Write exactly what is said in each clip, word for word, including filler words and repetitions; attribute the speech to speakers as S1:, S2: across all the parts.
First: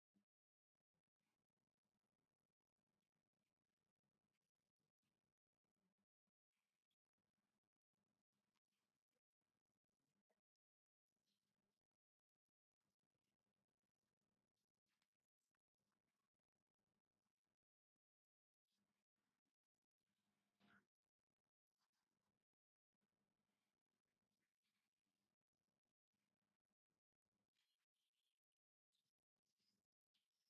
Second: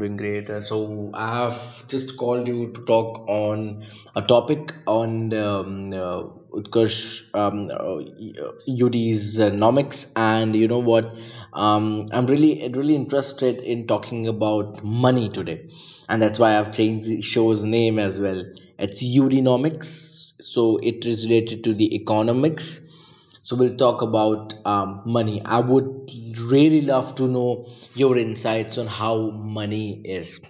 S1: doing great. Uh, So, I have just called you to talk on a topic on um, uh, Utkarsh um, uh, U D's uh, nomics, and you know what? Um, I'm really, really interested in talking about money today, and that's why I've changed the show's name as well. It's U D nomics, so it is related to the economics. So we'll talk about um, money. I would really love to know your insights on how money is.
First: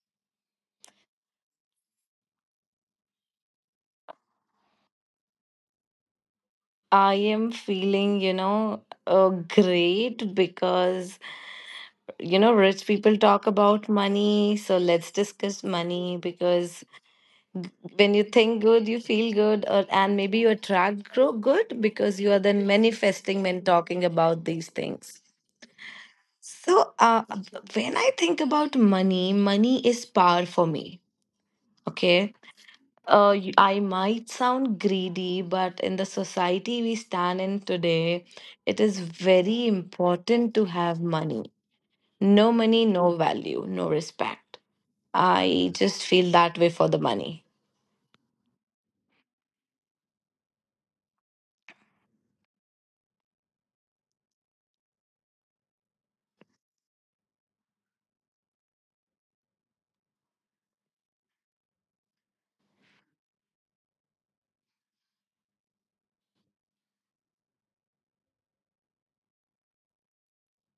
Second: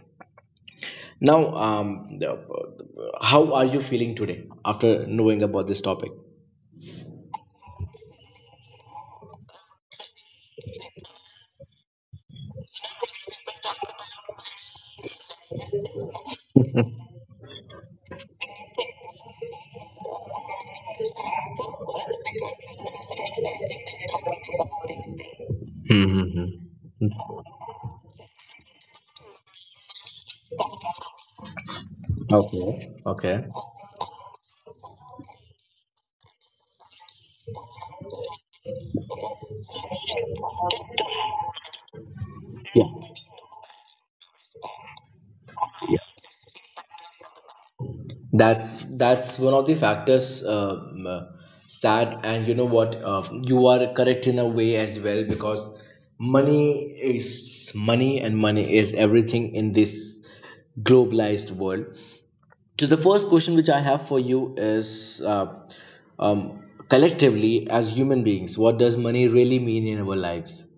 S1: Now, um, how are you feeling today after knowing about this topic?
S2: I am feeling, you know, uh, great because, you know, rich people talk about money. So let's discuss money because when you think good, you feel good, or, and maybe you attract gro- good because you are then manifesting when talking about these things. So uh, when I think about money, money is power for me. Okay.
S1: Okay.
S2: Uh,
S1: Okay.
S2: y- I might sound greedy, but in the society we stand in today, it is very important to have money. No
S1: Yeah.
S2: money, no value, no respect. I just feel that way for the money.
S1: That's that's one of the factors. Um, uh, sad, and you know what? Uh, you are correct in a way as well because money is money, and money is everything in this globalized world. So the first question which I have for you is uh, um, collectively as human beings, what does money really mean in our lives?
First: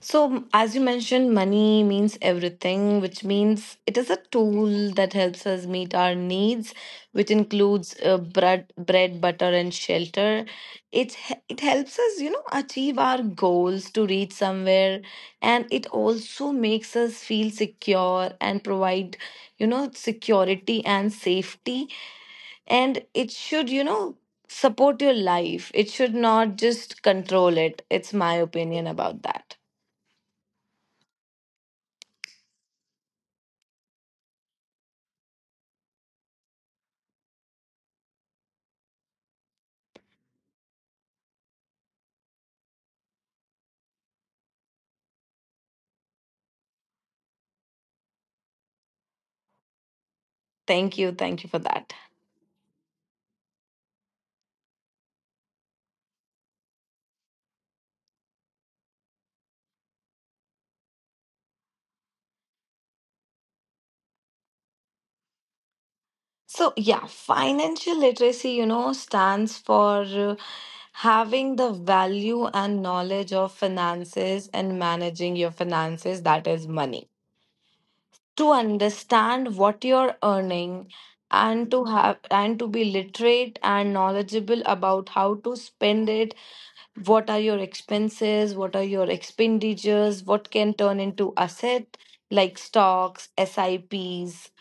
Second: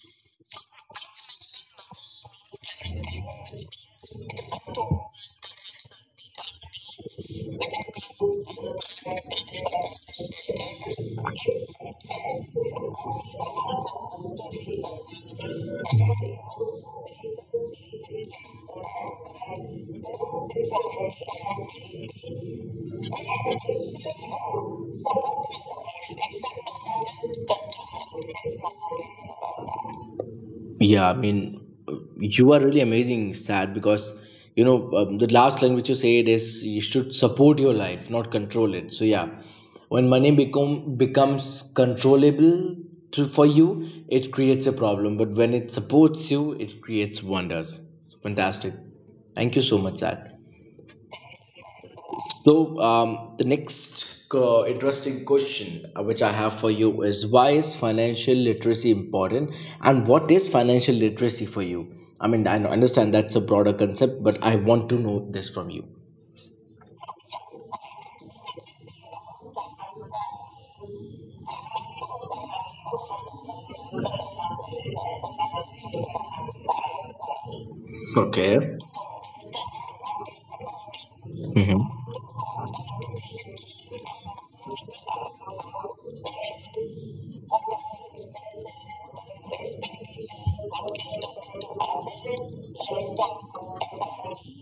S2: So, as you mentioned, money means everything, which means it is a tool that helps us meet our needs, which includes uh, bread, bread, butter, and shelter. It h- it helps us, you know, achieve our goals to reach somewhere, and it also makes us feel secure and provide, you know, security and safety. And it should, you know, support your life. It should not just control it. It's my opinion about that.
S1: Yeah, I mean, you are really amazing, Sad, because you know um, the last line which you said is you should support your life, not control it. So yeah, when money become becomes controllable to, for you, it creates a problem. But when it supports you, it creates wonders. Fantastic. Thank you so much, Sad.
S2: Thank you. Thank you for that.
S1: So, um, the next uh, interesting question uh, which I have for you is, why is financial literacy important and what is financial literacy for you? I mean, I understand that's a broader concept, but I want to know this from you.
S2: So, yeah, financial literacy, you know, stands for uh, having the value and knowledge of finances and managing your finances, that is money. To
S1: Okay.
S2: understand what you're earning and to
S1: Mm-hmm.
S2: have and to be literate and knowledgeable about how to spend it, what are your expenses, what are your expenditures, what can turn into asset like stocks, S I Ps,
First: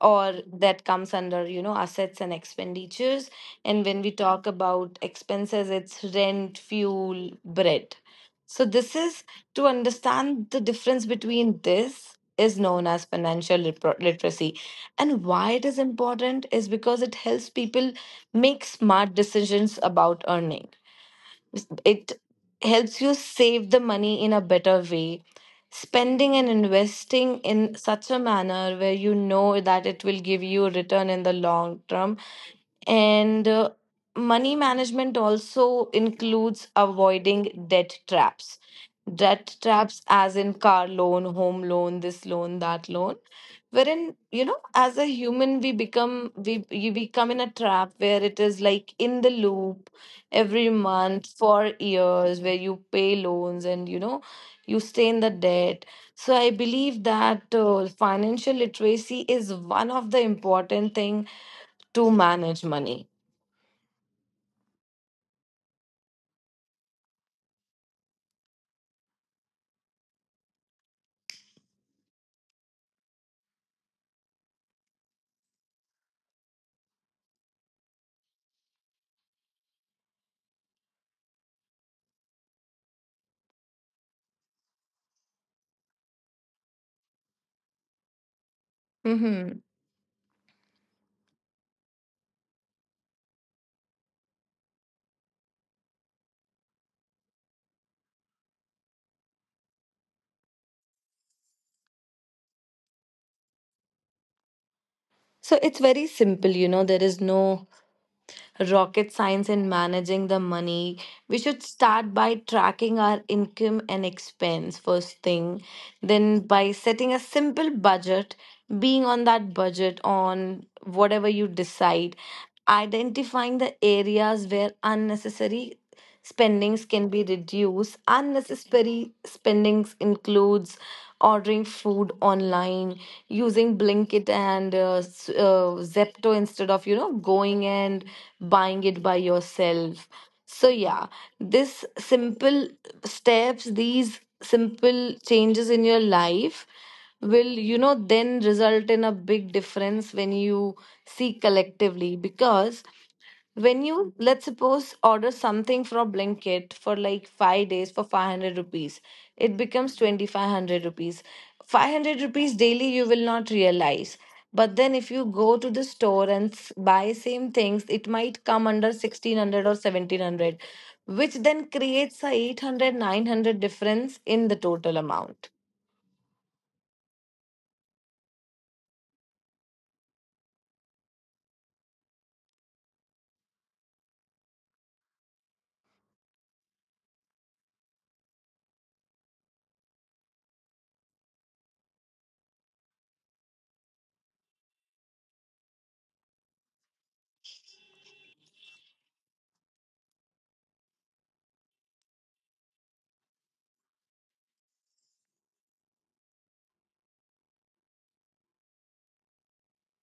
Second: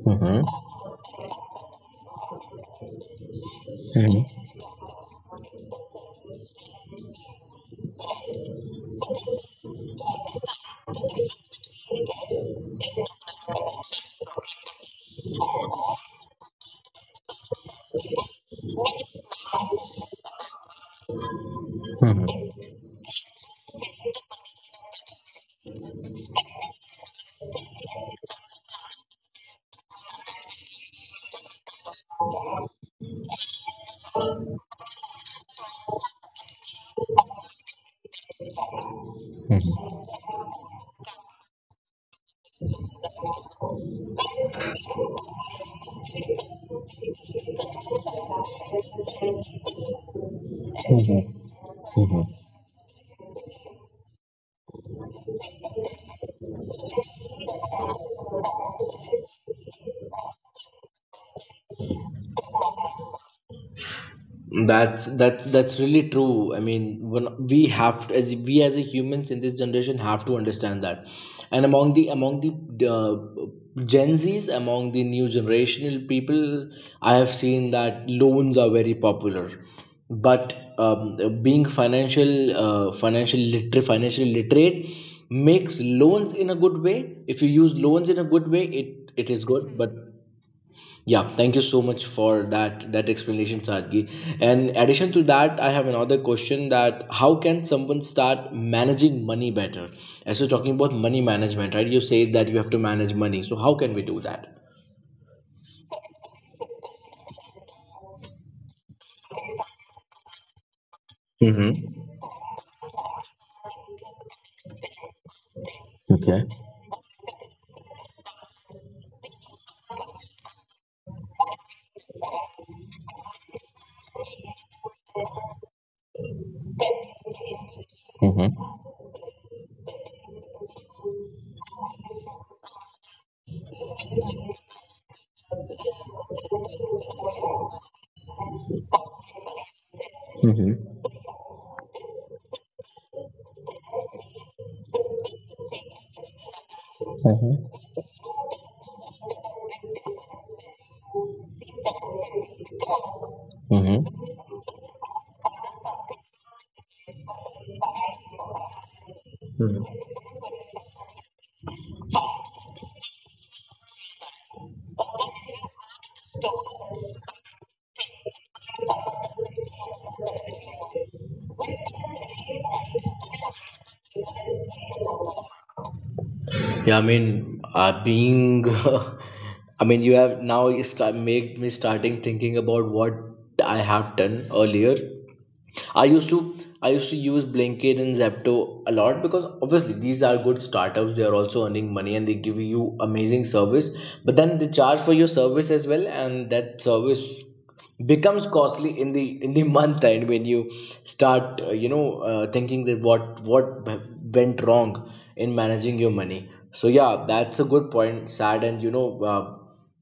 S2: or
S1: Mm-hmm.
S2: that comes under, you know assets and expenditures. And when we talk about expenses, it's rent, fuel, bread. So this is to understand the difference between. This is known as financial liter- literacy And why it is important is because it helps people make smart decisions about earning. It helps you save the money in a better way, spending and investing in such a manner where you know that it will give you a return in the long term. And uh, money management also includes avoiding debt traps. Debt traps as in car loan, home loan, this loan, that loan, wherein, you know as a human, we become we we we come in a trap where it is like in the loop every month for years where you pay loans, and you know you stay in the debt. So I believe that uh, financial literacy is one of the important thing to manage money.
S1: That's that's that's really true. I mean, when we have to, as we as a humans in this generation have to understand that, and among the among the uh, Gen Zs, among the new generational people, I have seen that loans are very popular, but um, being financial uh, financial liter, financial literate makes loans in a good way. If you use loans in a good way, it it is
S2: Hmm.
S1: good, but yeah, thank you so much for that that explanation, Sadgi. And addition to that, I have another question: that how can someone start managing money better? As you're talking about money management, right? You say that you have to manage money. So how can we do that?
S2: So it's very simple. You know there is no rocket science in managing the money. We should start
S1: Mm-hmm.
S2: by tracking our income and expense first thing, then
S1: Okay.
S2: by setting a simple budget, being on that budget on whatever you decide, identifying the areas where unnecessary spendings can be reduced.
S1: Mm-hmm.
S2: Unnecessary spendings includes ordering food online, using Blinkit and uh, s- uh, Zepto instead of, you know, going and buying it by yourself. So,
S1: Mm-hmm.
S2: yeah, this simple steps, these simple changes in your life will, you
S1: Mm-hmm.
S2: know, then result in a big difference when you see collectively, because when you,
S1: Mm-hmm.
S2: let's suppose, order something from Blinkit for like five days for five hundred rupees, it
S1: Mm-hmm.
S2: becomes twenty five hundred rupees. five hundred rupees daily, you will not realize, but then if you go to the store and s- buy same things, it might come under sixteen hundred or seventeen hundred, which then creates a eight hundred nine hundred difference in the total amount.
S1: Yeah, I mean, uh, being, I mean, you have now you start made me starting thinking about what I have done earlier. I used to I used to use Blinkit and Zepto a lot because obviously these are good startups. They are also earning money and they give you amazing service. But then they charge for your service as well, and that service becomes costly in the in the month end when you start uh, you know uh, thinking that what what went wrong in managing your money. So yeah, that's a good point, Sad. And you know. Uh,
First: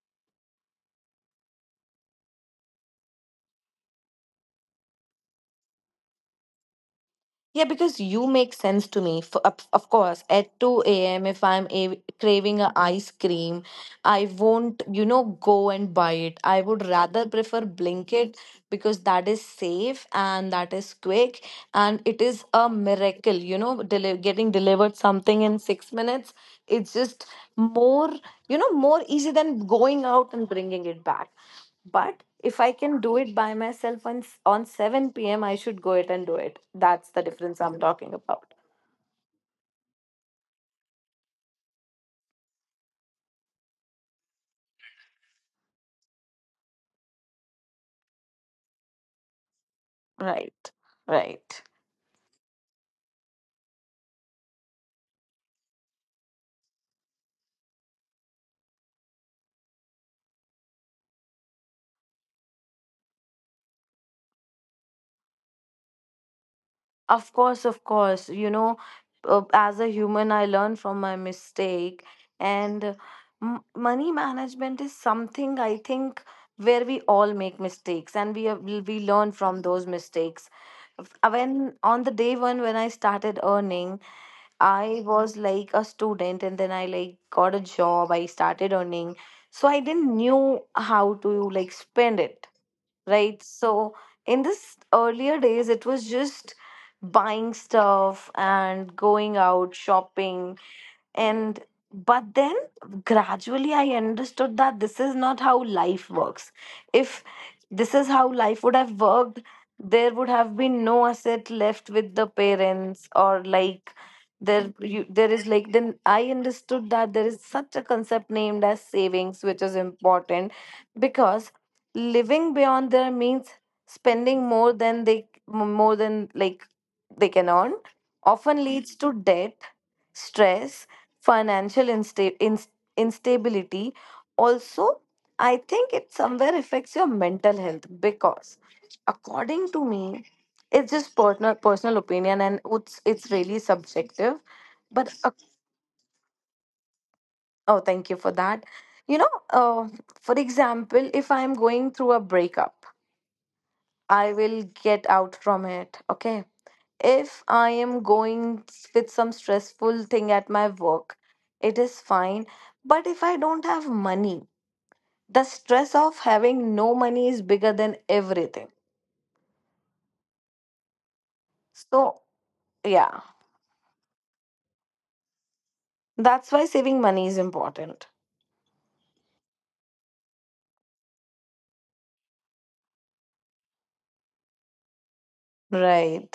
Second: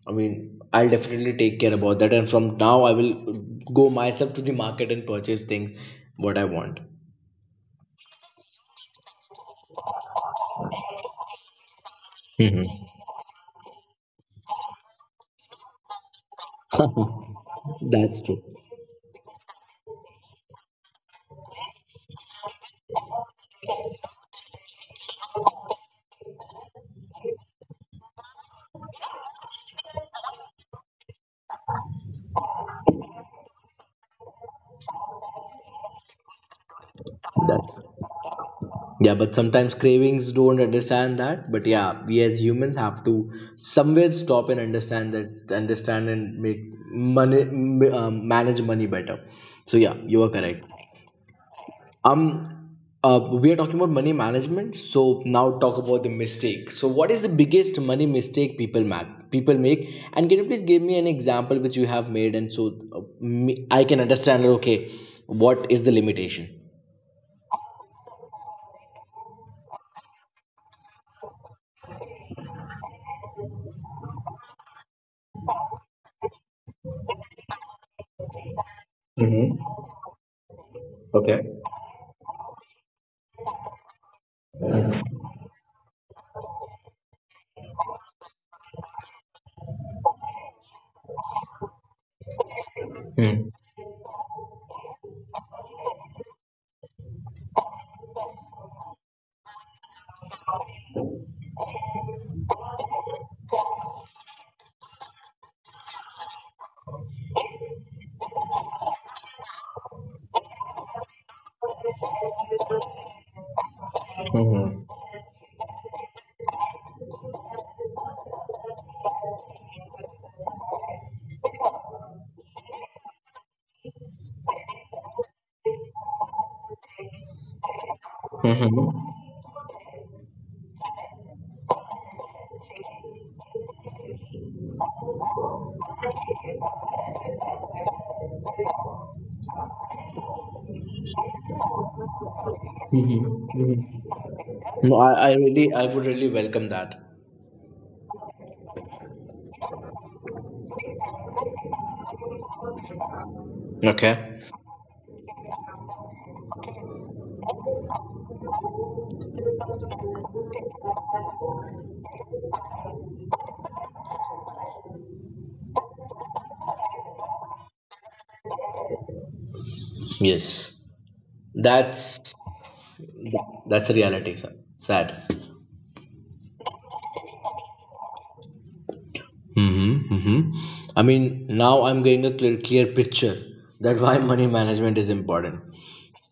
S1: I mean, I'll definitely take care about that. And from now, I will go myself to the market and purchase things what I want.
S2: Yeah, because you make sense to me. For, of of course, at two a m, if I'm a- craving a
S1: Hmm.
S2: ice cream, I won't, you know, go and buy it. I would rather prefer
S1: That's
S2: Blinkit
S1: true.
S2: because that is safe and that is quick, and it is a miracle, you know, deli- getting delivered something in six minutes. It's just more, you know, more easy than going out and bringing it back. But if I can do it by myself on, s- on seven p m, I should go it and do it. That's the difference I'm
S1: That's—
S2: talking about.
S1: yeah. But sometimes cravings don't understand that. But yeah, we as humans have to somewhere stop and understand that, understand and make money, m- uh, manage money better. So yeah, you are correct.
S2: Right, right.
S1: Um, uh, we are talking about money management. So now talk about the mistake. So what is the biggest money mistake people make? People make, and can you please give me an example which you have made, and so uh, me, I can understand. Okay, what is the limitation?
S2: Of course, of course. You know, uh, as a human, I learn from my mistake. And uh, m- money management is something I think where we all make mistakes, and we have, we we learn
S1: Mm-hmm.
S2: from those mistakes. Uh,
S1: Okay.
S2: When on the day one when I started earning, I was like a student and then I like got a job. I started earning. So I didn't knew how to like spend it, right? So in this earlier days, it was just buying stuff and going out shopping and but then gradually I understood that this is not how life works. If this is how life would have worked, there would have been no asset left with the parents, or like, there
S1: Mm-hmm.
S2: you, there is like, then I understood that there is such a concept named as savings which is important, because living beyond their means, spending more than they more than like they can earn, often leads to debt, stress, financial insta- ins instability. Also, I think it somewhere affects your mental health because, according to me, it's just personal personal opinion, and it's it's really subjective.
S1: No,
S2: But uh,
S1: I, I really, I would really welcome that.
S2: oh, thank you for that. You know uh, for example, if I'm going through a breakup, I
S1: Okay.
S2: will get out from it. Okay. If I am going with some stressful thing at my work, it is fine. But if I don't have money, the stress of having no money is bigger than everything.
S1: Yes,
S2: So,
S1: that's
S2: yeah,
S1: that's a reality, sir. Sad.
S2: that's why saving money is important.
S1: Mm-hmm, mm-hmm. I mean, now I'm getting a clear, clear picture that why money management is important.
S2: Right.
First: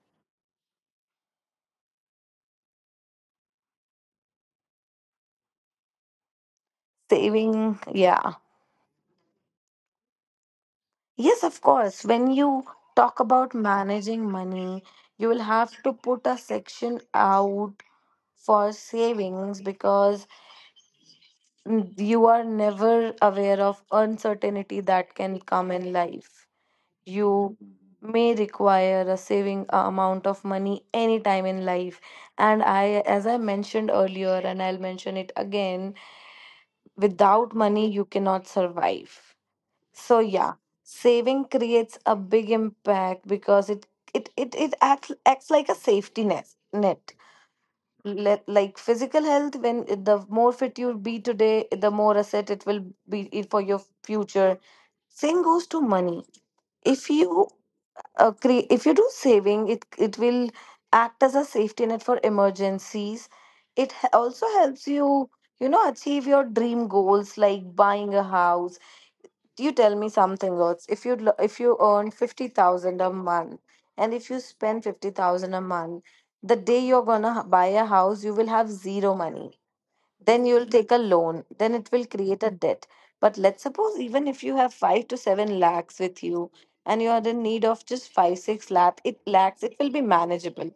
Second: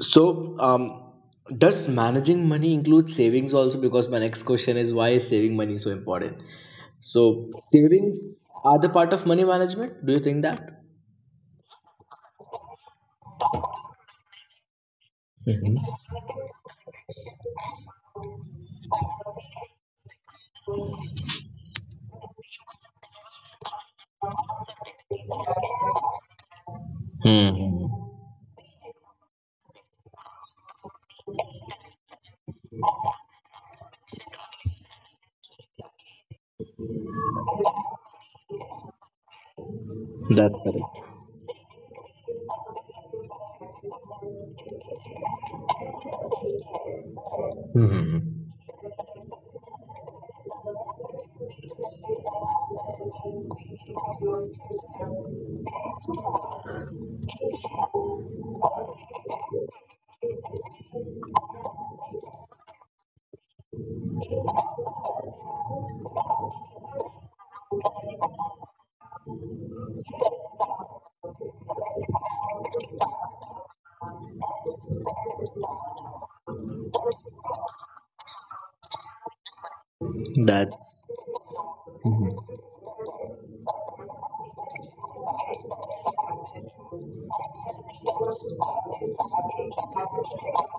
S1: So, um, does managing money include savings also? Because my next question is, why is saving money so important? So,
S2: Saving, yeah.
S1: savings are the part of money management. Do you think that?
S2: Yes, of course. When you talk about managing money, you will have to put a section out for savings, because Mm, you are never aware of uncertainty that can come in life. You
S1: Hmm.
S2: may require a saving uh, amount of money anytime in life. And I, as I mentioned earlier, and I'll mention it again, without money, you cannot survive. So,
S1: That's
S2: yeah,
S1: correct.
S2: saving creates a big impact, because it it, it, it acts, acts like a safety net. net Let, like physical health, when eh, the more fit you'll be today, the more asset it will be, i- for your future. Same goes to money. If you uh, cre- if you do saving, it it will act as a safety net for emergencies. It h- also helps you you know achieve your dream goals like buying a house. You tell me something else: if you lo- if you earn fifty thousand a month, and if you spend fifty thousand a month, the day you're going to buy a house you will have zero money, then you'll
S1: That.
S2: take a loan, then it will create a debt. But let's suppose even if you have five to seven lakhs with you, and you are in need of just five six lakh it lakhs it will be manageable.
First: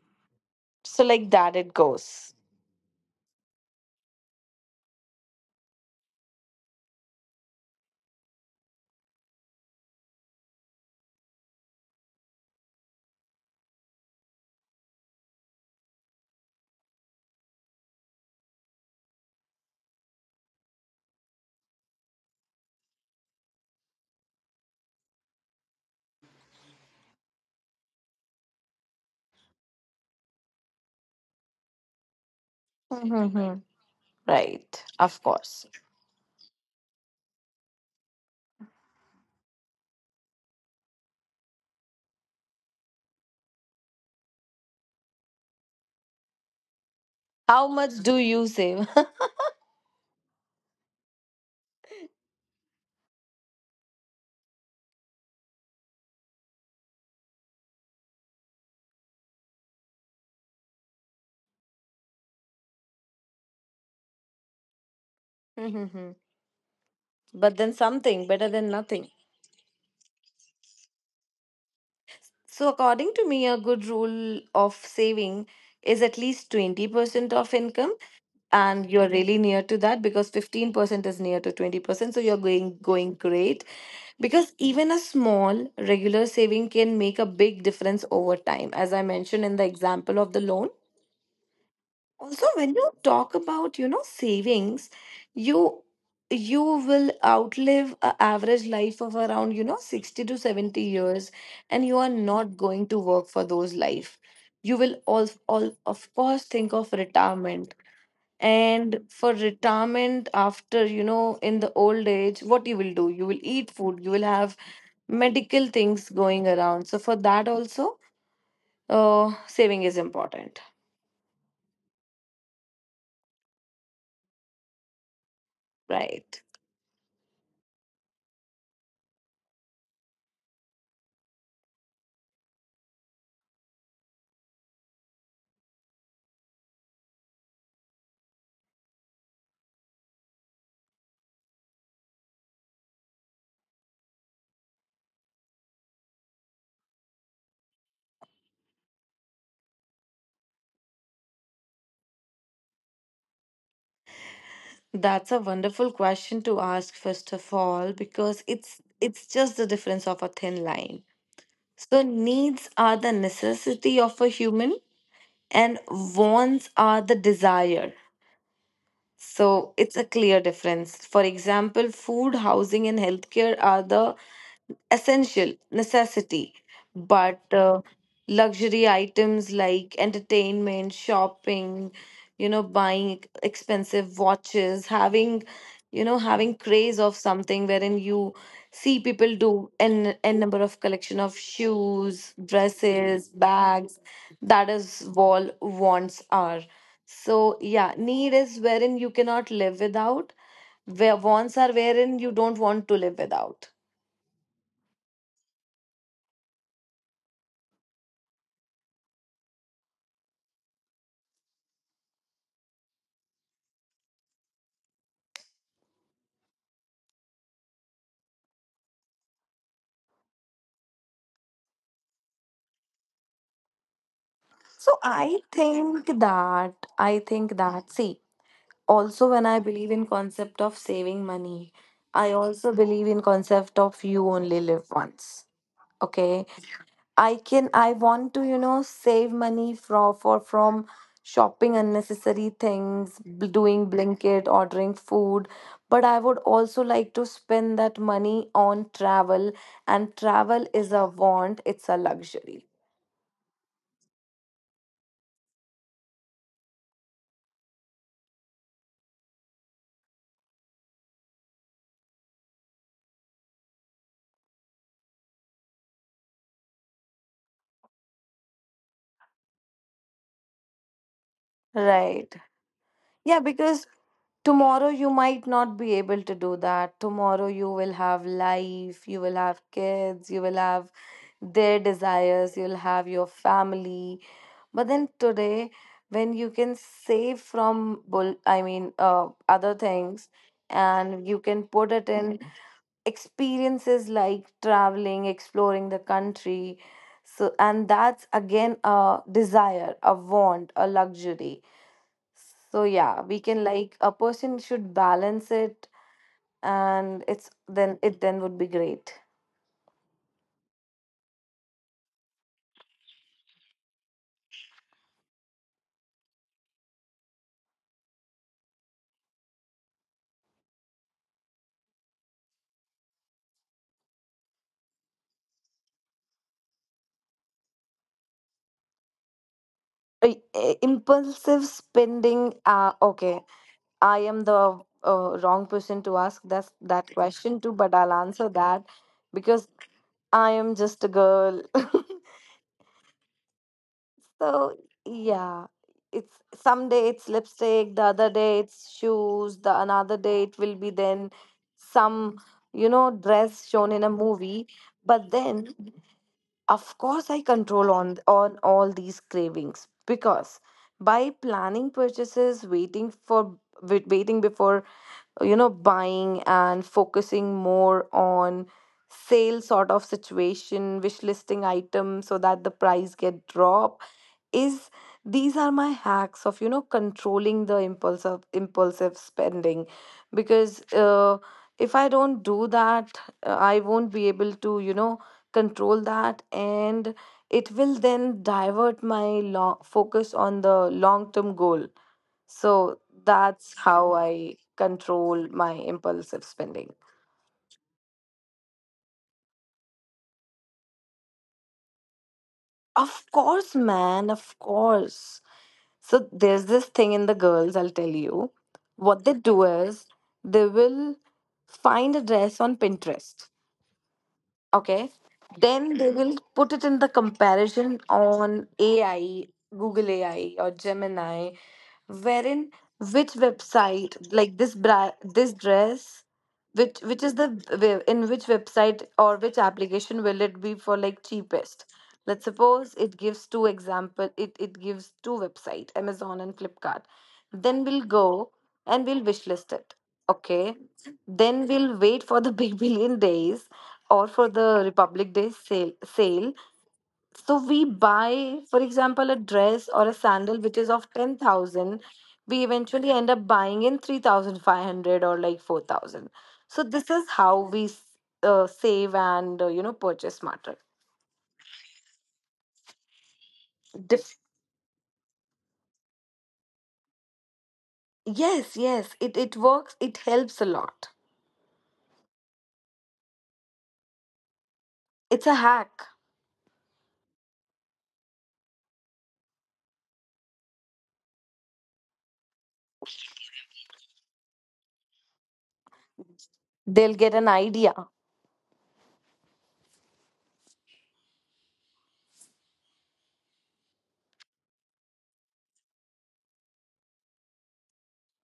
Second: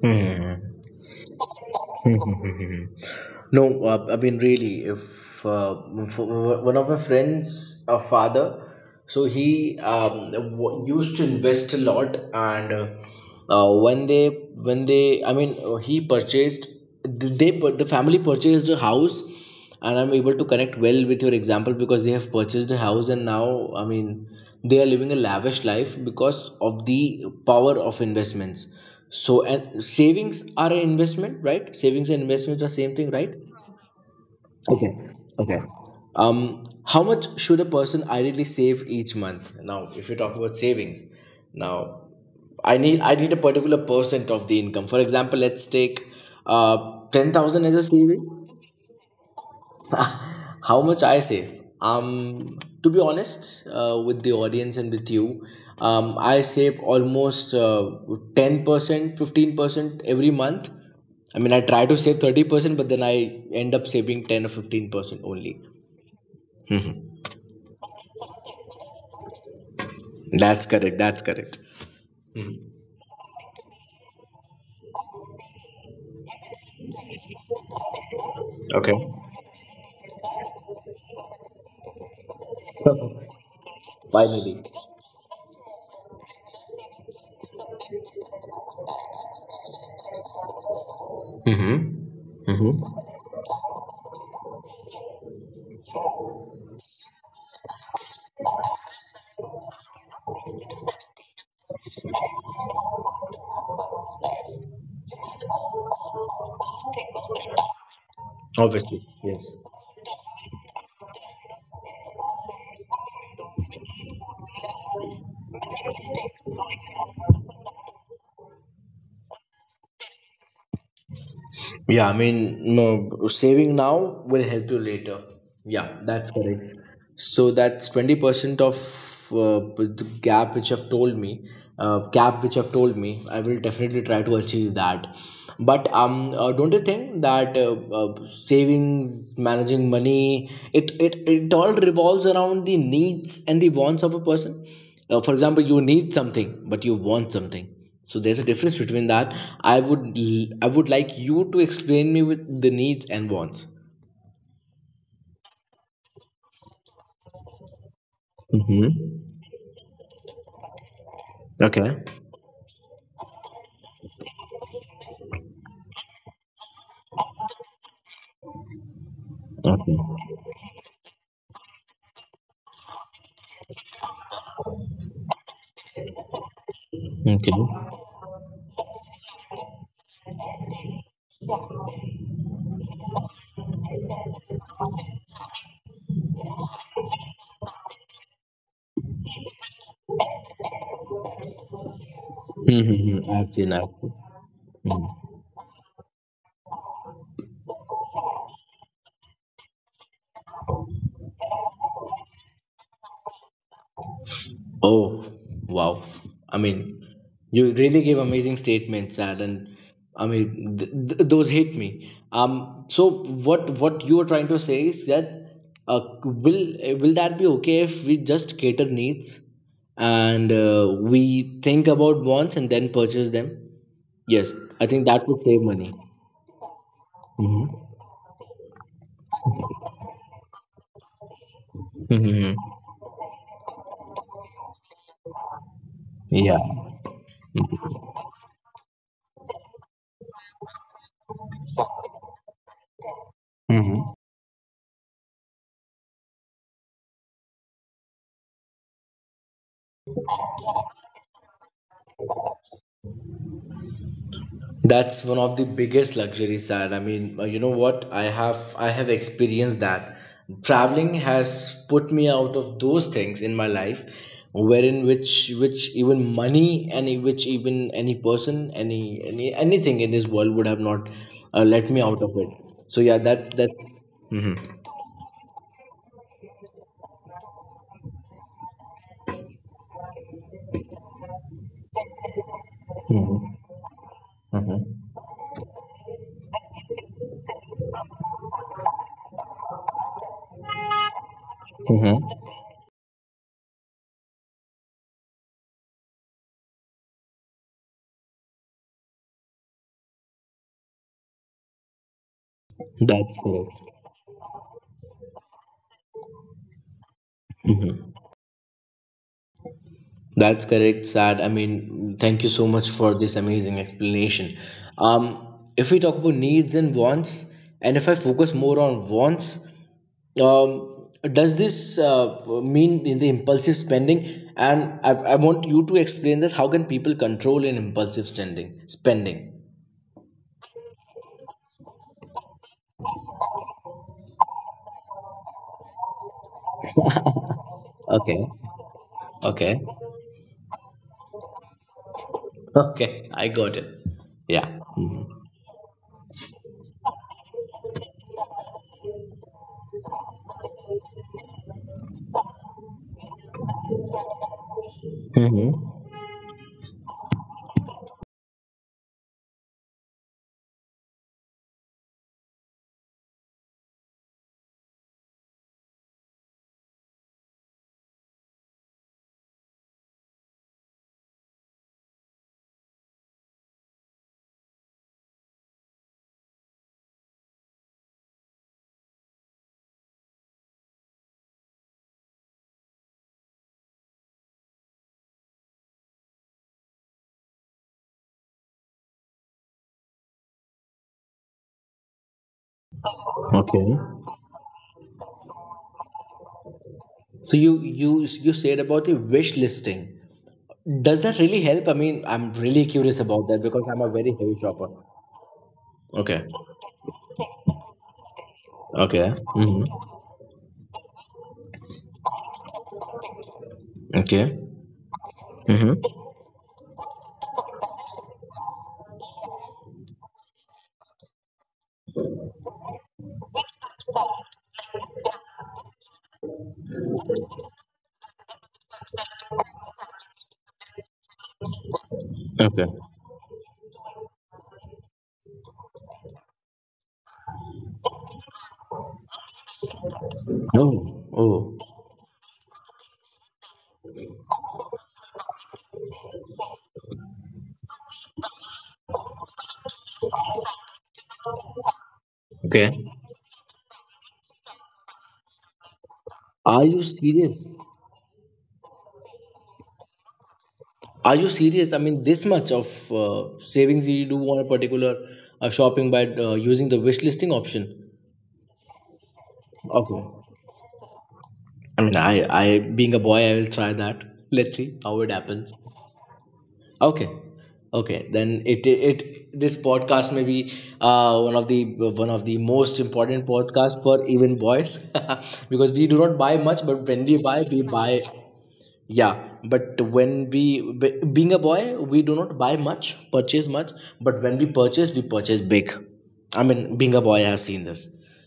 S1: Hmm.
S2: So like that, it goes.
S1: No, uh, I mean really, if uh, for one of my friends, a father, so he um, w- used to invest a lot, and uh, uh, when they when they, I mean, uh, he purchased th- they pur- the family purchased a house, and I'm able to connect well with your example because they have purchased a house and now I mean they are living a lavish life because of the power of investments. So, and savings are an investment, right? Savings and investments are same thing, right?
S2: Mhm. Right.
S1: Okay.
S2: Of
S1: Okay.
S2: course.
S1: Um, how much should a person ideally save each month? Now, if you talk about savings, now I need I need a particular percent of the income. For example, let's take uh ten thousand
S2: How
S1: as a
S2: much do you
S1: saving.
S2: save?
S1: How much I save? Um, to be honest, uh, with the audience and with you, um, I save almost uh, ten percent, fifteen percent every month. I mean, I try to save thirty percent, but then I end up saving ten or fifteen percent only.
S2: Mhm. But then, something better than nothing.
S1: That's correct. That's correct.
S2: So, according to me, a good rule of saving is at least twenty percent of income, and you're
S1: Okay.
S2: really near to that because fifteen percent is near to twenty percent. So, you're going, going great because
S1: Finally.
S2: even a small regular saving can make a big difference over time. As I mentioned in the example of the loan,
S1: Hmm?
S2: also when you talk about you know savings, you you will outlive a average life of around you know sixty to seventy years, and you are not going to work for those life. You will all, all of course think of retirement, and
S1: Obviously,
S2: for
S1: yes.
S2: retirement, after you know in the old age, what you will do, you will eat food, you will have medical things going around. So for that also uh, saving is important.
S1: Yeah, I mean, no, saving now will help you later. Yeah, that's
S2: Right.
S1: correct. So that's twenty percent of uh, the gap which I've told me, uh, gap which I've told me. I will definitely try to achieve that. But um, uh, don't you think that uh, uh, savings, managing money, it, it, it all revolves around the needs and the wants of a person? Uh, for example, you need something, but you want something, so there's a difference between that. I would I would like you to explain me with the needs and wants.
S2: That's a wonderful question to ask first of all, because it's it's
S1: Mm-hmm.
S2: just the difference of a thin line. So
S1: Okay.
S2: needs are the necessity of a human and wants are the desire. So it's a
S1: Okay.
S2: clear difference. For example, food, housing and healthcare are the essential necessity, but uh,
S1: Okay.
S2: luxury items like entertainment, shopping, you know buying expensive watches, having you know having craze of something wherein you see people do n n number of collection of shoes, dresses,
S1: Mm-hmm. I've seen that.
S2: bags, that is all wants are. So yeah, need is wherein you cannot live without, where wants are wherein you don't want to live without.
S1: Oh, wow. I mean, you really gave amazing statements, Ad, and I mean th- th- those hit me. Um so what what you are trying to say is that uh, will will that be okay if we just cater needs, and uh, we think about wants and then purchase them? Yes, I
S2: So
S1: think that
S2: I
S1: would save money.
S2: think that I think that see, also when I believe in concept of saving money, I
S1: Hmm.
S2: also believe in concept of you only live once. Okay.
S1: Yeah.
S2: I can I want to, you know, save money from for from shopping unnecessary things, b- doing blanket, ordering food. But I would also like to spend that money on travel, and travel is a want, it's a luxury.
S1: That's one of the biggest luxuries that, I mean, uh, you know what? I have I have experienced that. Traveling has put me out of those things in my life wherein which which even money any, which even any person, any any anything in this world would have not uh, let me out of
S2: Right.
S1: it. So yeah,
S2: Yeah,
S1: that's that.
S2: because
S1: Mhm.
S2: tomorrow you might not be able to do that. Tomorrow you will have life, you will have kids, you will have their desires, you'll have your family. But then today, when you can save from bull I mean uh, other things, and you can put it
S1: Hmm.
S2: in Mhm. Experiences like traveling, exploring the country. So and that's again a desire, a want, a luxury. So yeah,
S1: That's
S2: we can
S1: correct.
S2: like a person should balance it, and it's then it then would be great.
S1: That's correct, Sad. I mean, thank you so much for this amazing explanation. Um, if we talk about needs and wants, and if I focus more on wants, um, does this uh, mean in the impulsive spending? And I, I want you to explain that how can people control in impulsive spending. Spending.
S2: Uh, uh, Impulsive spending. Uh, okay, I am the uh, wrong person to ask that that question to, but I'll
S1: Okay.
S2: answer that because
S1: Okay.
S2: I am just a girl.
S1: Okay. I got it.
S2: So
S1: Yeah.
S2: yeah, it's someday it's lipstick, the other day it's shoes, the another day it will be then some you know dress shown in a movie. But then,
S1: Mm-hmm.
S2: of course, I control on on all these cravings because by planning purchases, waiting for wait- waiting before you know buying and focusing more on sale sort of situation, wish listing items so that the price get drop is these are my hacks of you know controlling the impulse of impulsive spending because uh, if I don't do that, uh, I won't be able to you know control that, and it will then divert my long focus on the long term goal. So that's
S1: Okay.
S2: how I control my impulsive spending.
S1: So you you you said about the wish listing. Does that really help? I mean, I'm really curious
S2: Of
S1: about that
S2: course,
S1: because I'm a
S2: man,
S1: very
S2: of
S1: heavy shopper.
S2: course. So
S1: Okay.
S2: there's this thing in the girls, I'll tell you. What
S1: Okay.
S2: they do
S1: Hmm.
S2: is they will find a dress on Pinterest.
S1: Okay.
S2: Okay. Then they
S1: Hmm.
S2: will put it in the comparison on A I, Google A I or Gemini, wherein which website like this bra this dress which which is the w- in which website or which application will it be for like cheapest. Let's
S1: Okay.
S2: suppose it gives two example, it it gives two website, Amazon and Flipkart. Then we'll go and we'll wishlist it. Okay.
S1: Oh.
S2: Then
S1: Oh.
S2: we'll wait for the big billion days or for the Republic Day sale sale. So we buy, for example, a dress or a sandal which is of ten thousand. We
S1: Okay.
S2: eventually end up buying in three thousand five hundred or like four thousand. So
S1: Are you
S2: this is how
S1: serious?
S2: we s- uh, save and, uh, you know, purchase smarter.
S1: Are you serious? I mean, this much of uh, savings you
S2: Dif-
S1: do on a particular uh, shopping by uh, using the wish listing option.
S2: yes, yes, it, it works. It
S1: Okay.
S2: helps a lot.
S1: I mean, I, I being a boy, I will try that. Let's see how it
S2: It's a
S1: happens.
S2: hack.
S1: Okay, okay. Then it it this podcast may be uh, one of the one of the most important podcasts for even boys, because we do not buy much, but
S2: They'll
S1: when
S2: get
S1: we
S2: an
S1: buy, we
S2: idea.
S1: buy. Yeah, but when we be- being a boy, we do not buy much, purchase much, but when we purchase, we purchase big. I mean, being a boy, I have seen this.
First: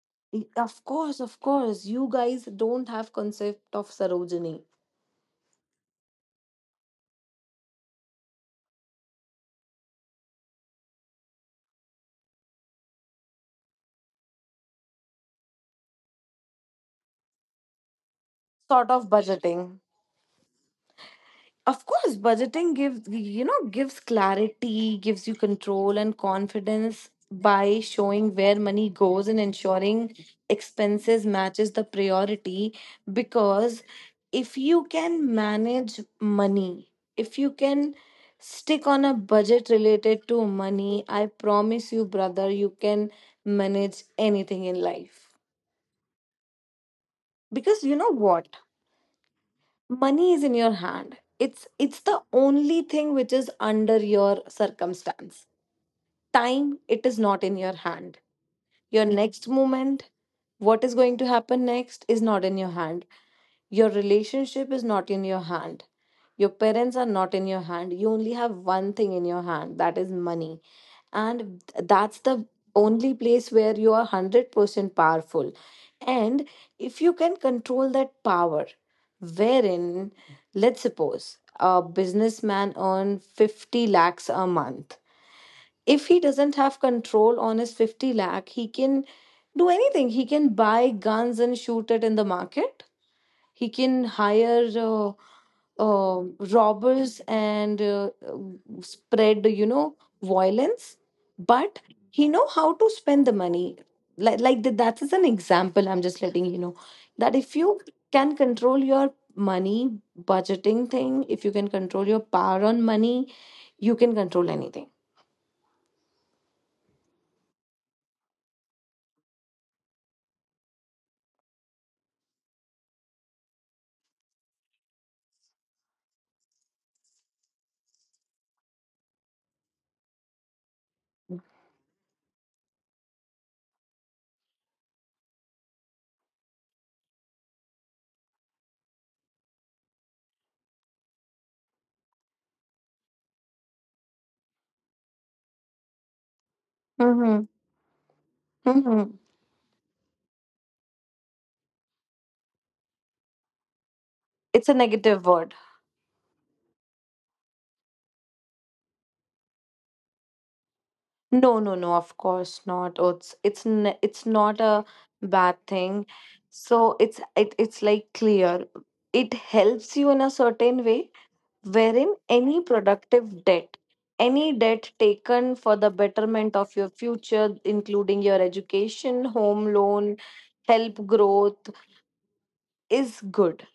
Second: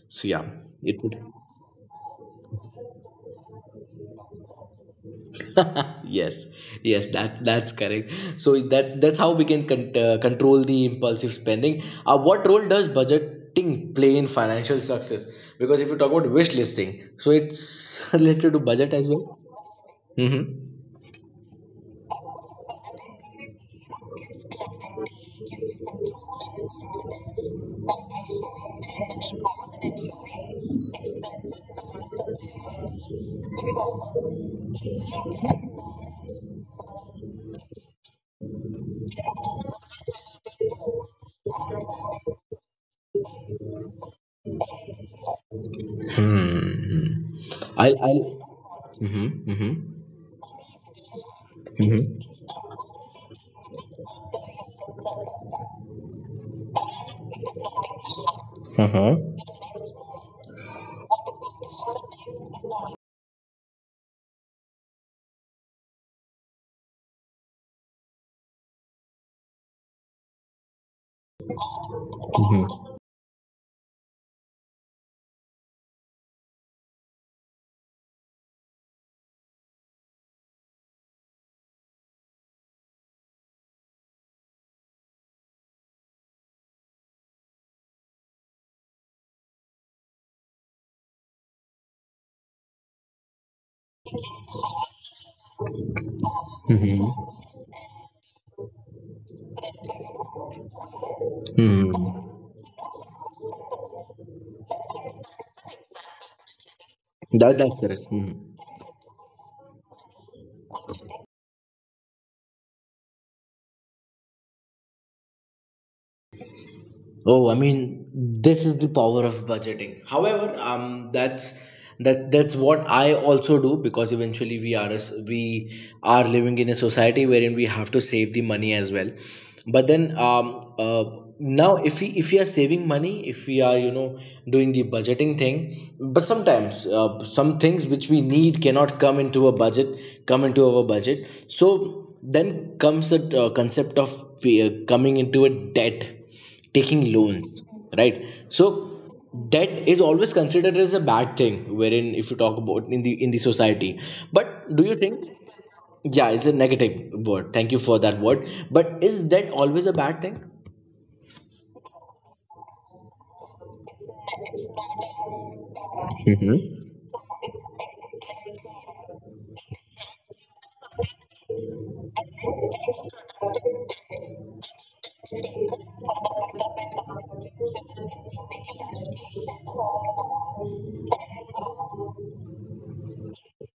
S1: So yeah,
S2: Y- Of
S1: it would.
S2: course, of course. You guys don't have concept of Sarojini.
S1: Yes, yes, that that's correct. So is that that's how we can con- uh, control the impulsive spending. Uh, what role does budgeting play in financial success, because if you talk about wish listing, so it's related to
S2: Sort
S1: budget as
S2: of
S1: well.
S2: budgeting.
S1: Mm-hmm.
S2: Of course, budgeting gives, you know, gives clarity, gives you control and confidence by showing where money goes and ensuring expenses matches the priority. Because if you can manage money, if you can stick on a budget related to money, I promise you, brother, you can manage anything in life. Because
S1: i'll
S2: you know
S1: i'll
S2: what?
S1: Mm-hmm, mm-hmm.
S2: Money is in your hand. It's it's the only thing which is under your circumstance. Time, it is not in your hand. Your
S1: Uh-huh.
S2: next moment, what is going to happen next, is not in your hand. Your relationship is not in your hand. Your parents are not in your hand. You only have one thing in your hand, that is money. And that's the only place where you are hundred percent powerful. And if you can control that power, wherein, let's suppose, a businessman earns fifty lakhs a month, if he doesn't have control on his fifty lakh, he can do anything. He can buy guns and shoot it in the market. He can hire uh, uh, robbers and uh, uh, spread, you know, violence. But he know how to spend the money. Like, like that, that is an example, I'm just letting you know that
S1: That,
S2: if
S1: that's
S2: you
S1: correct.
S2: can
S1: Mm-hmm.
S2: control your money, budgeting thing, if you can control your power on money, you can control anything.
S1: Oh, I mean, this is the power of budgeting. However, um, that's that that's what I also do because eventually we are a s- we are living in a society wherein we have to save the money as well. But then, um, uh, now if we if we are saving money, if we are you know doing the budgeting thing, but sometimes uh, some things which we need cannot come into a budget, come into our budget. So then comes a uh, concept of uh, coming into a debt, taking loans, right? So
S2: Mhm.
S1: debt is always considered as a bad thing, wherein if you talk about in the in the society, but
S2: It's a
S1: do you think—
S2: negative word.
S1: yeah, it's a negative word. Thank you for that word. But is debt always a bad thing?
S2: No, no, no. Of course not. Oh, it's it's n- it's not a bad thing. So
S1: Mm-hmm.
S2: it's it, it's like clear. It helps you in a certain way, wherein any productive debt, any debt taken for the betterment of your future, including your education, home loan, help growth, is good.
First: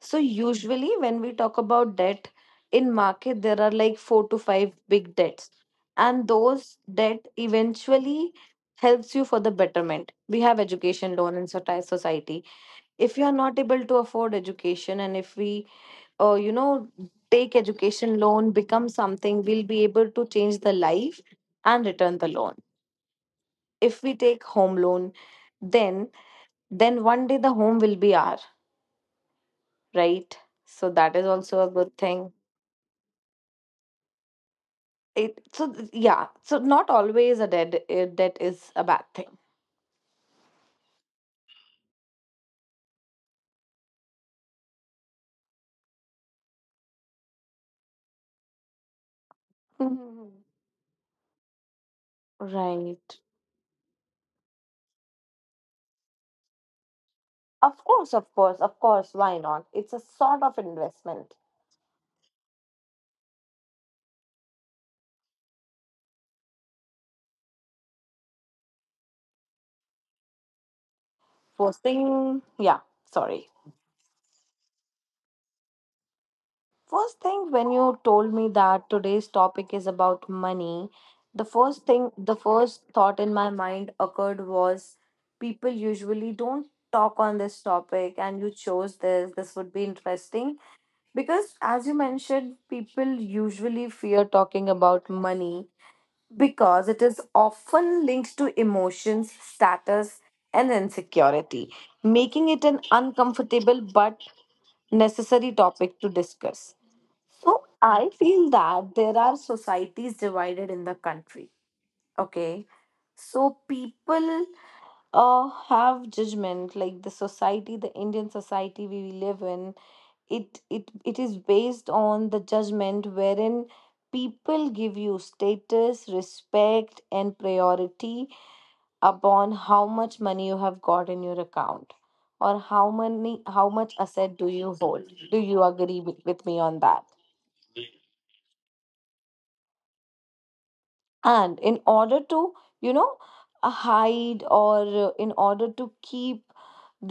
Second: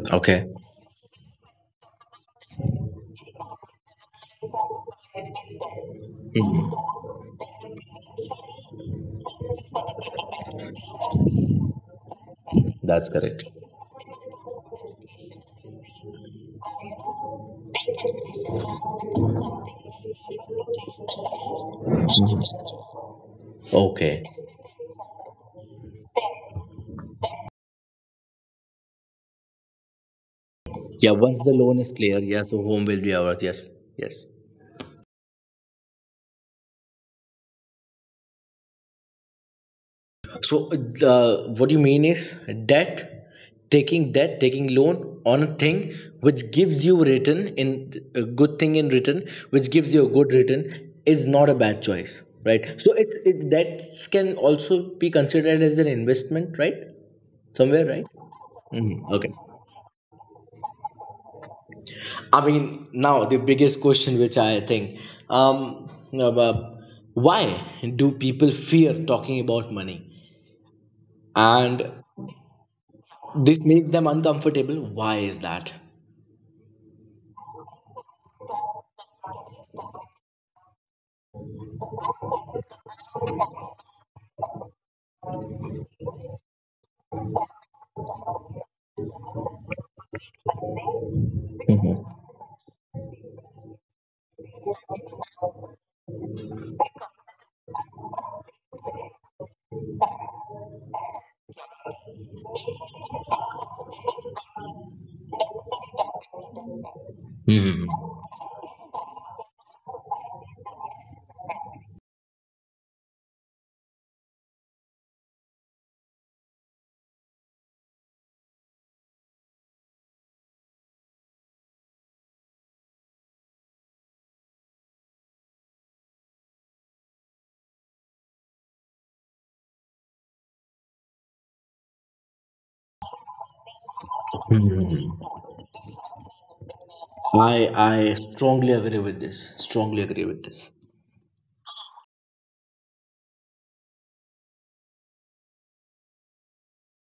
S2: So
S1: Okay,
S2: usually when we talk about debt in market there are like four to five big debts, and those debt eventually helps you for the betterment. We have education loan in soci- society.
S1: that's
S2: If you are
S1: correct.
S2: not able to afford education, and if we uh, you know, take education loan, become something, we'll be able to change the life and return the loan. If we
S1: Okay.
S2: take home loan, then then one day the home will be our, right? So
S1: Yeah,
S2: that is
S1: once the
S2: also a
S1: loan is
S2: good
S1: clear,
S2: thing.
S1: yeah, so home will be ours. Yes, yes.
S2: It so th- yeah, so not always a dead a debt is a bad thing.
S1: So uh, what you mean is debt, taking debt, taking loan on a thing which gives you return in a good thing in return which gives you a good
S2: Mhm.
S1: return is not a bad choice, right? So it's
S2: Right.
S1: it debts can also be considered as an investment, right?
S2: Of
S1: Somewhere, right?
S2: course, of course, of
S1: Hmm.
S2: course.
S1: Okay.
S2: Why not? It's a sort of investment.
S1: I mean, now the biggest question which I think, um, about why do people fear talking about money?
S2: First
S1: And
S2: thing, yeah, sorry.
S1: this makes them uncomfortable. Why is that?
S2: First thing, when you told me that today's topic is about money, the first thing, the first thought in my mind occurred was people usually don't talk on this topic, and you chose this. This would be interesting. Because, as you mentioned, people usually fear talking about money because it is often linked to emotions, status, and insecurity, making it an uncomfortable but necessary topic to discuss. So, I feel that there are societies divided in the country. Okay. So, people uh, have judgment, like the society, the Indian society we live in, it it it is based on the judgment wherein people give you status, respect and priority upon how much money you have got in your account, or how many how much asset do you hold. Do you agree with, with me on that?
S1: I I strongly agree with this. Strongly agree with this.
S2: And in order to, you know, uh, hide, or uh, in order to keep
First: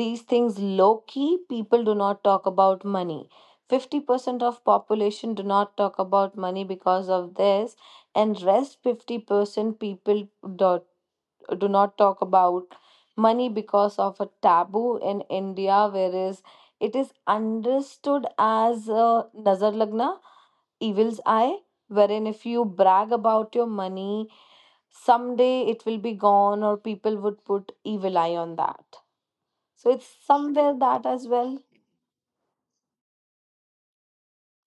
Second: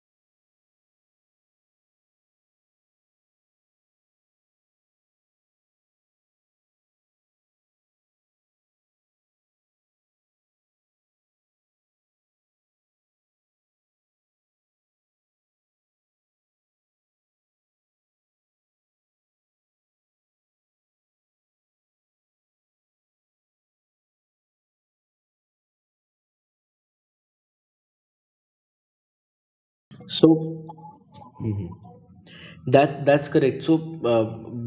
S2: these things low key, people do not talk about money. fifty percent of population do not talk about money because of this, and rest fifty percent people do, do not talk about money because of a taboo in India, whereas it is understood as uh, nazar lagna, evil's eye, wherein if you brag about your money, someday it will be gone, or people would put evil eye on that. So it's
S1: So
S2: somewhere that as well.
S1: that that's correct. So uh,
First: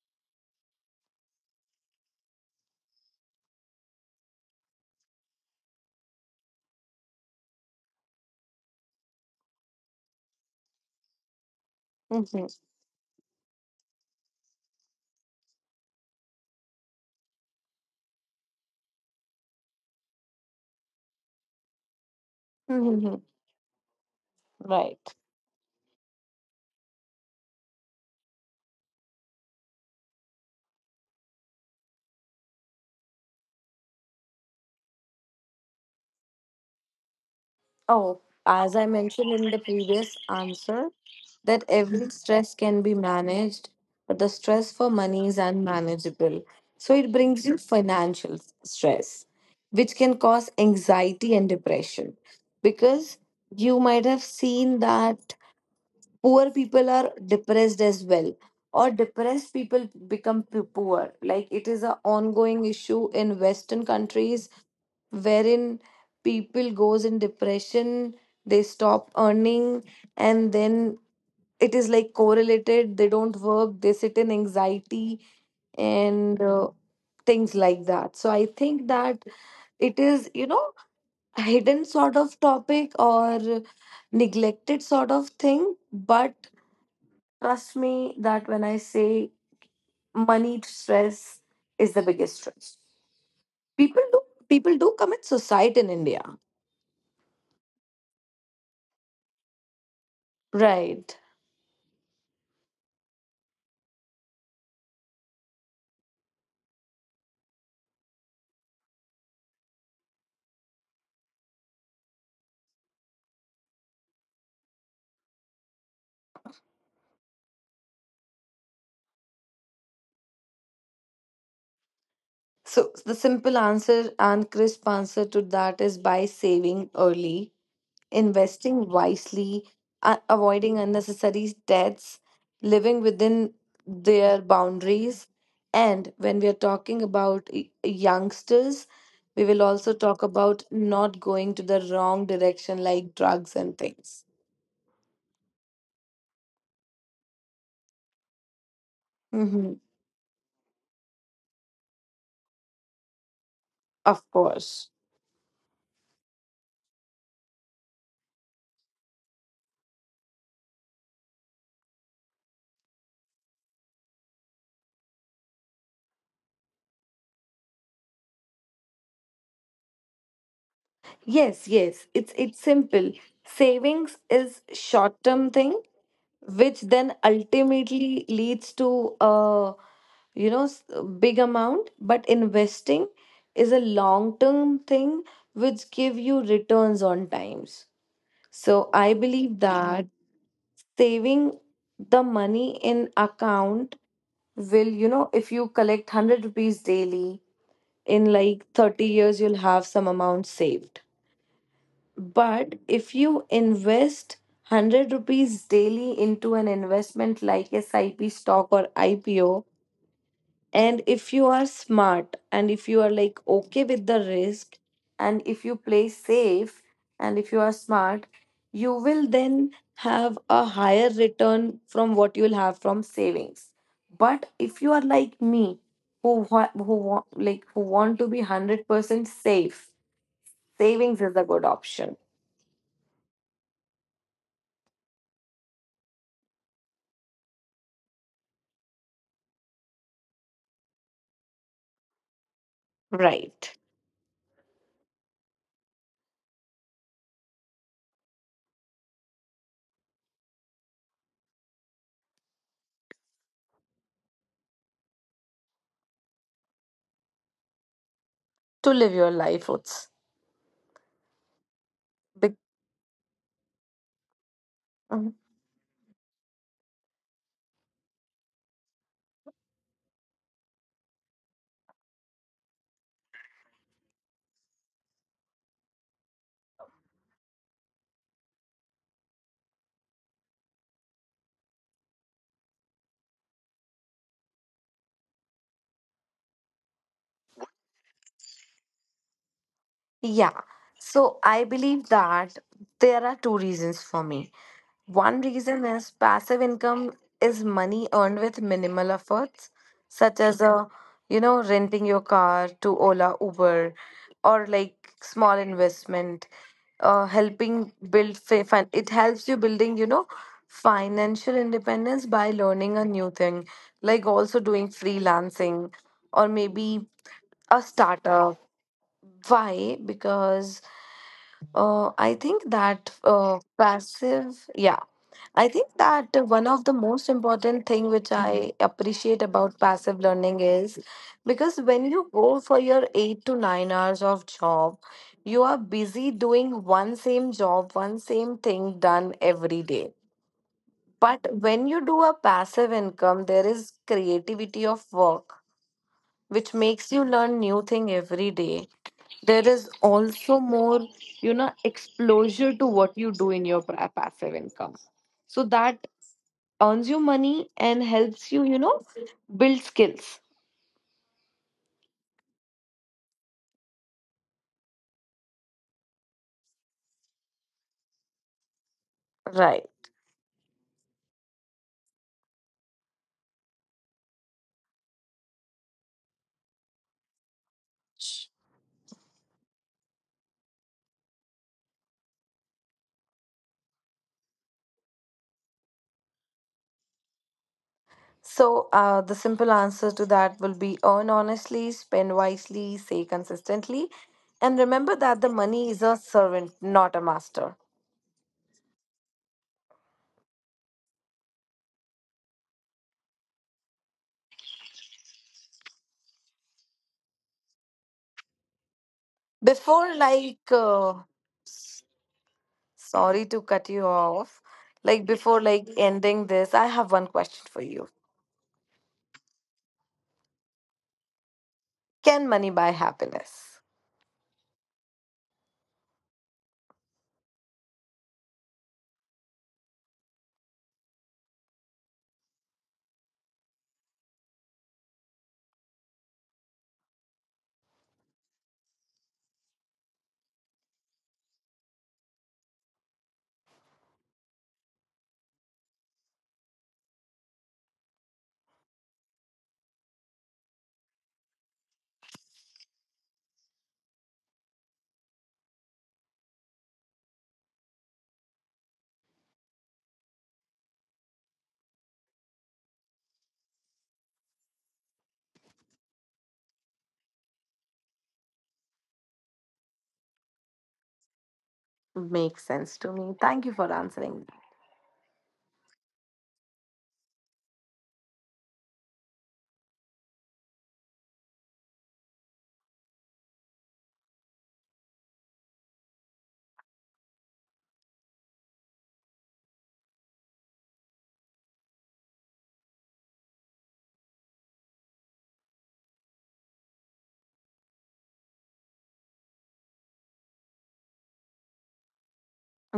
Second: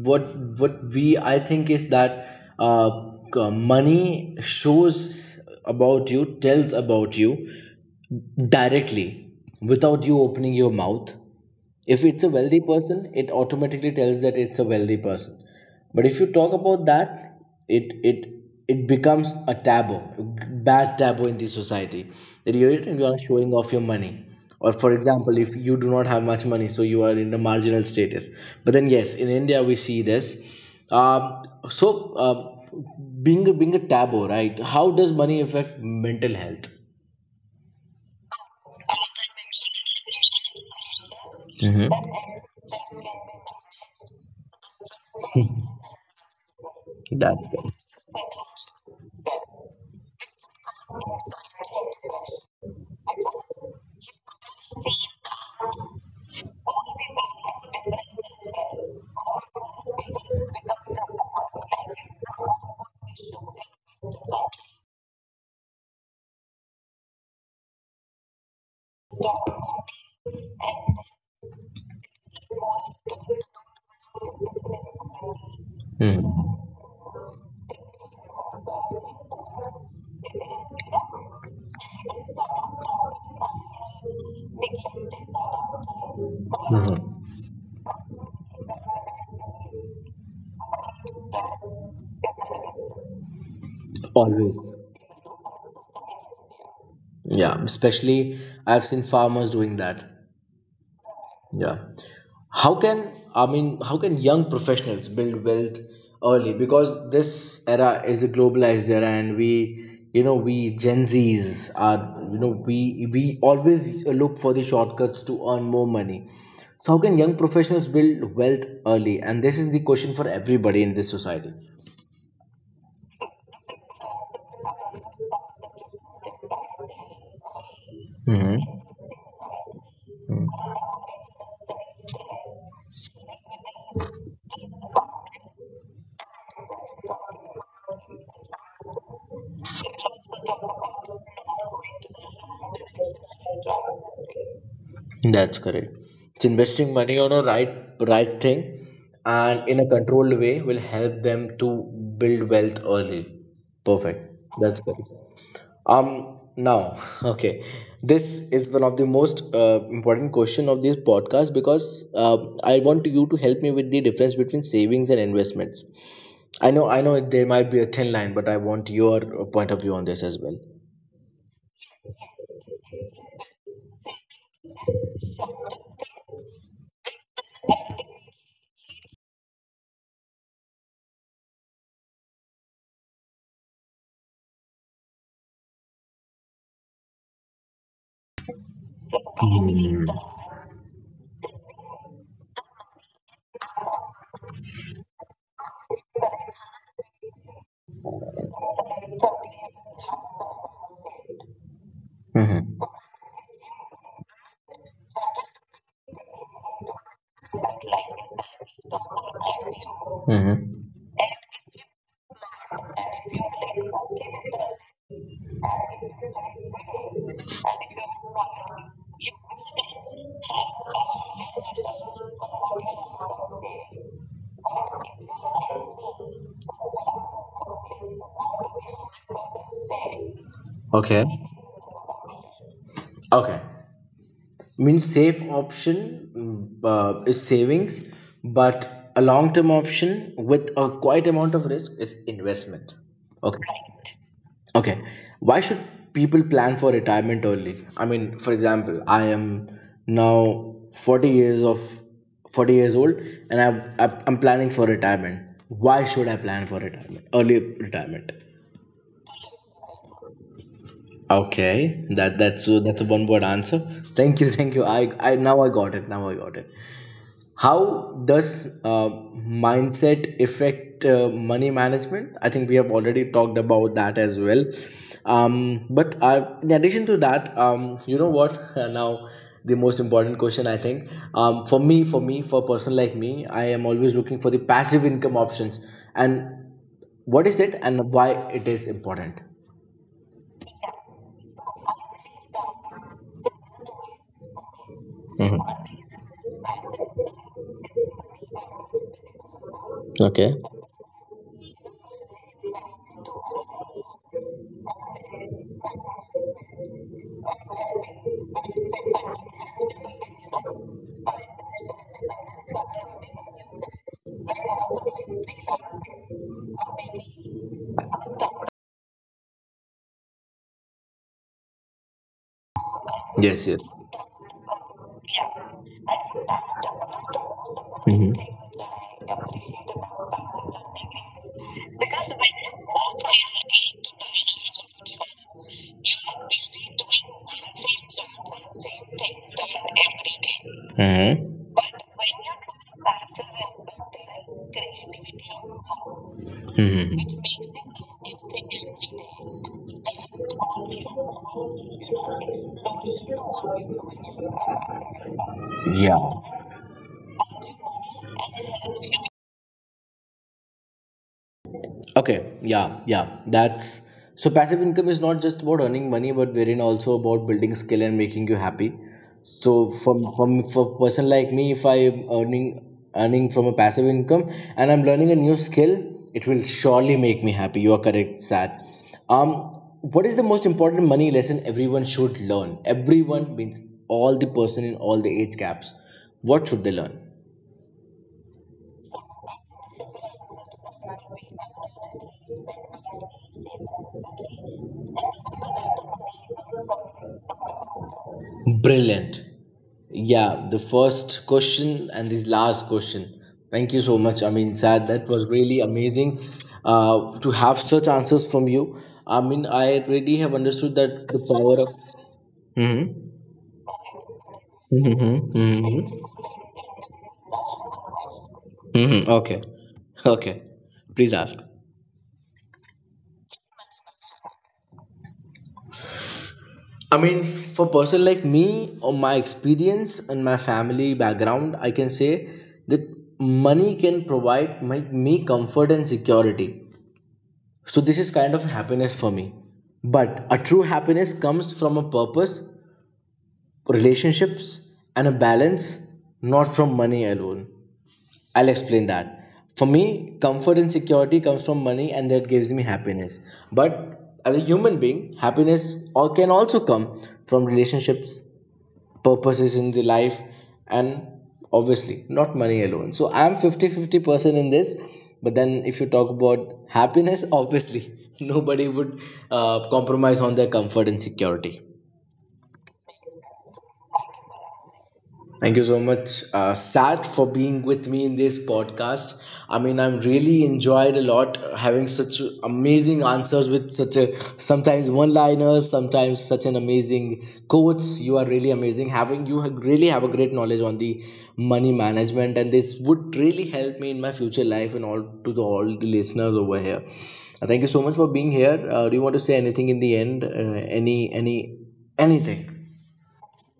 S1: what what we I think is that uh, c- money shows about you, tells about you directly without you opening your mouth. If it's a
S2: Mhm.
S1: wealthy person, it automatically tells that it's a wealthy person, but if you talk about that, it it it becomes a taboo, bad taboo in the society that you you are
S2: Mhm.
S1: showing off your money. Or for
S2: Right.
S1: example, if you do not have much money, so you are in a marginal status. But then yes, in India we see this. um, so uh, Being a, being a taboo, right? How does money affect mental health?
S2: Oh, as I mentioned in the previous answer, that
S1: Mm-hmm.
S2: every Mhm. stress can be managed, but the stress for money is unmanageable. So it brings
S1: That's
S2: you financial stress, which can cause anxiety and depression. Because you might have seen that poor people are depressed as well, or depressed people become p- poor, like it is a ongoing issue in western countries, wherein people goes in depression, they stop earning, and then it is like correlated, they don't work, they sit in anxiety and uh, things like that. So I think that it is, you know, a hidden sort of topic or neglected sort of thing, but trust me that when I say money stress is the biggest stress. People do
S1: always.
S2: People do commit suicide in India.
S1: Yeah, especially I've seen farmers doing that.
S2: Right.
S1: Yeah. How can, I mean how can young professionals build wealth early? Because this era is a globalized era, and we, you know, we Gen Zs are, you know, we we always look for the shortcuts to earn more money. So how can young professionals build wealth early? And this is the question for everybody in this society.
S2: So the simple answer and crisp answer to that is by saving early, investing wisely, uh, avoiding unnecessary debts, living within their boundaries. And when we are talking about y- youngsters, we will also talk about not going to the wrong direction like drugs and things.
S1: That's correct. It's investing money on a right right thing and
S2: Hmm.
S1: in a controlled way will help them to build wealth early. Perfect.
S2: Of
S1: That's
S2: course.
S1: correct. Um, now, okay. This is one of the most uh, important question of this podcast, because uh, I want you to help me with the difference between savings and investments. I know I know it- there might be a thin line, but I want your uh, point of view on this as well.
S2: Yes, yes. It's it's simple. Savings is short-term thing which then ultimately leads to a, you know, s- big amount, but investing is a long term thing which give you returns on times. So I believe that saving the money in account will, you know, if you collect hundred rupees daily, in like thirty years you'll have some amount saved. But if you invest hundred rupees daily into an investment like S I P stock or I P O,
S1: Mhm.
S2: and if you are smart, and if you are like okay with the risk, and if you play safe, and if you are smart, you will then have a higher return from what you will have from savings. But if you are like me, who wa- who wa- like who want to be hundred percent safe, savings
S1: Okay.
S2: is a good option.
S1: Okay. Means safe option, mm, uh, is savings, but a long term option with a quite amount of risk is investment. Okay.
S2: Right.
S1: Okay. Why should people plan for retirement early? I mean, for example, I am now forty years of forty years old, and I've, I've- I'm planning for retirement. Why should I plan for retirement early, retirement?
S2: To live your life roots.
S1: Okay, that
S2: Be-
S1: that's that's a one word answer. Thank you, thank you. i
S2: Mhm.
S1: i now I got it, now I got it. How does uh, mindset affect uh, money management? I think we have already talked about that as well. Um, but uh, in addition to that, um, you know what? Now, the most important question I think, um, for me, for me, for a person like me, I am always looking for the passive income options. And what is it, and why it is important?
S2: Yeah. So I believe that there are two reasons for me. One reason is passive income is money earned with minimal efforts, such
S1: Okay.
S2: as a, you know, renting your car to Ola Uber, or like small investment, uh, helping build fa- fin- it helps you building, you know, financial independence by learning a new thing, like also doing freelancing, or maybe a startup. Why? Because uh, I think that
S1: Yes,
S2: uh,
S1: yes.
S2: passive, yeah, I think that one of the most important thing which I appreciate about passive learning is because when you go for your eight to nine hours of job, you are busy doing one same job, one same thing done every day.
S1: Mm-hmm.
S2: But when you do a passive income, there is creativity of work, which
S1: Hmm.
S2: makes you learn new thing every day. There is also more, you know, exposure to what you do in your pra- passive income, so that
S1: Yeah.
S2: earns you money and helps you, you know, build skills.
S1: Okay, yeah, yeah. That's, so passive income is not just about earning money, but wherein also about building skill and making you happy. So
S2: Right.
S1: from from for person like me, if I am earning earning from a passive income and I'm learning a new skill, it will surely make me happy. You are correct, Sad. Um, what is the most important money lesson everyone should learn? Everyone means all the person in all the age gaps. What should they learn?
S2: So, uh, the simple answer to that will be earn honestly, spend wisely, say consistently, and remember that the money is a servant, not a master.
S1: Brilliant. Yeah, the first question and this last question. Thank you so much. I mean, Sad, that was really amazing uh, to have such answers from you. I mean, I already have
S2: Before,
S1: understood
S2: like,
S1: that the
S2: uh,
S1: power of. Mhm,
S2: sorry to cut you off,
S1: mhm,
S2: like, before, like, ending this, I have one question for you.
S1: mhm. Okay, okay. Please ask.
S2: Can money buy happiness?
S1: I mean, for person like me, or my experience and my family background, I can say that money can provide my, me comfort and security. So, this is kind of happiness for me. But a true happiness comes from a purpose, relationships, and a balance, not from money alone. I'll explain that. For me, comfort and security comes from money, and that gives me happiness. But as a human being, happiness al- can also come from relationships, purposes in the life, and obviously not money alone. So I'm fifty-fifty fifty person in this. But then if you talk about happiness, obviously nobody would uh, compromise on their comfort and security.
S2: Makes sense to me. Thank you for answering.
S1: Thank you so much, uh, Sat, for being with me in this podcast. I mean, I'm really enjoyed a lot having such amazing answers, with such a sometimes one-liners, sometimes such an amazing quotes. You are really amazing. Having you ha- really have a great knowledge on the money management, and this would really help me in my future life and all to the all the listeners over here. Uh, Thank you so much for being here. Uh, do you want to say anything in the end? Uh, any any Anything?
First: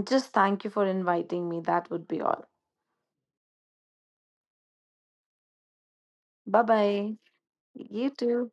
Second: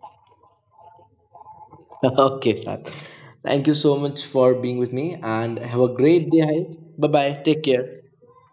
S2: Just thank you for inviting me. That would be all.
S1: Okay, Sad. Thank you so much for being with me and have a great day
S2: Bye
S1: ahead. Bye
S2: bye.
S1: bye. Take
S2: You
S1: care.
S2: too.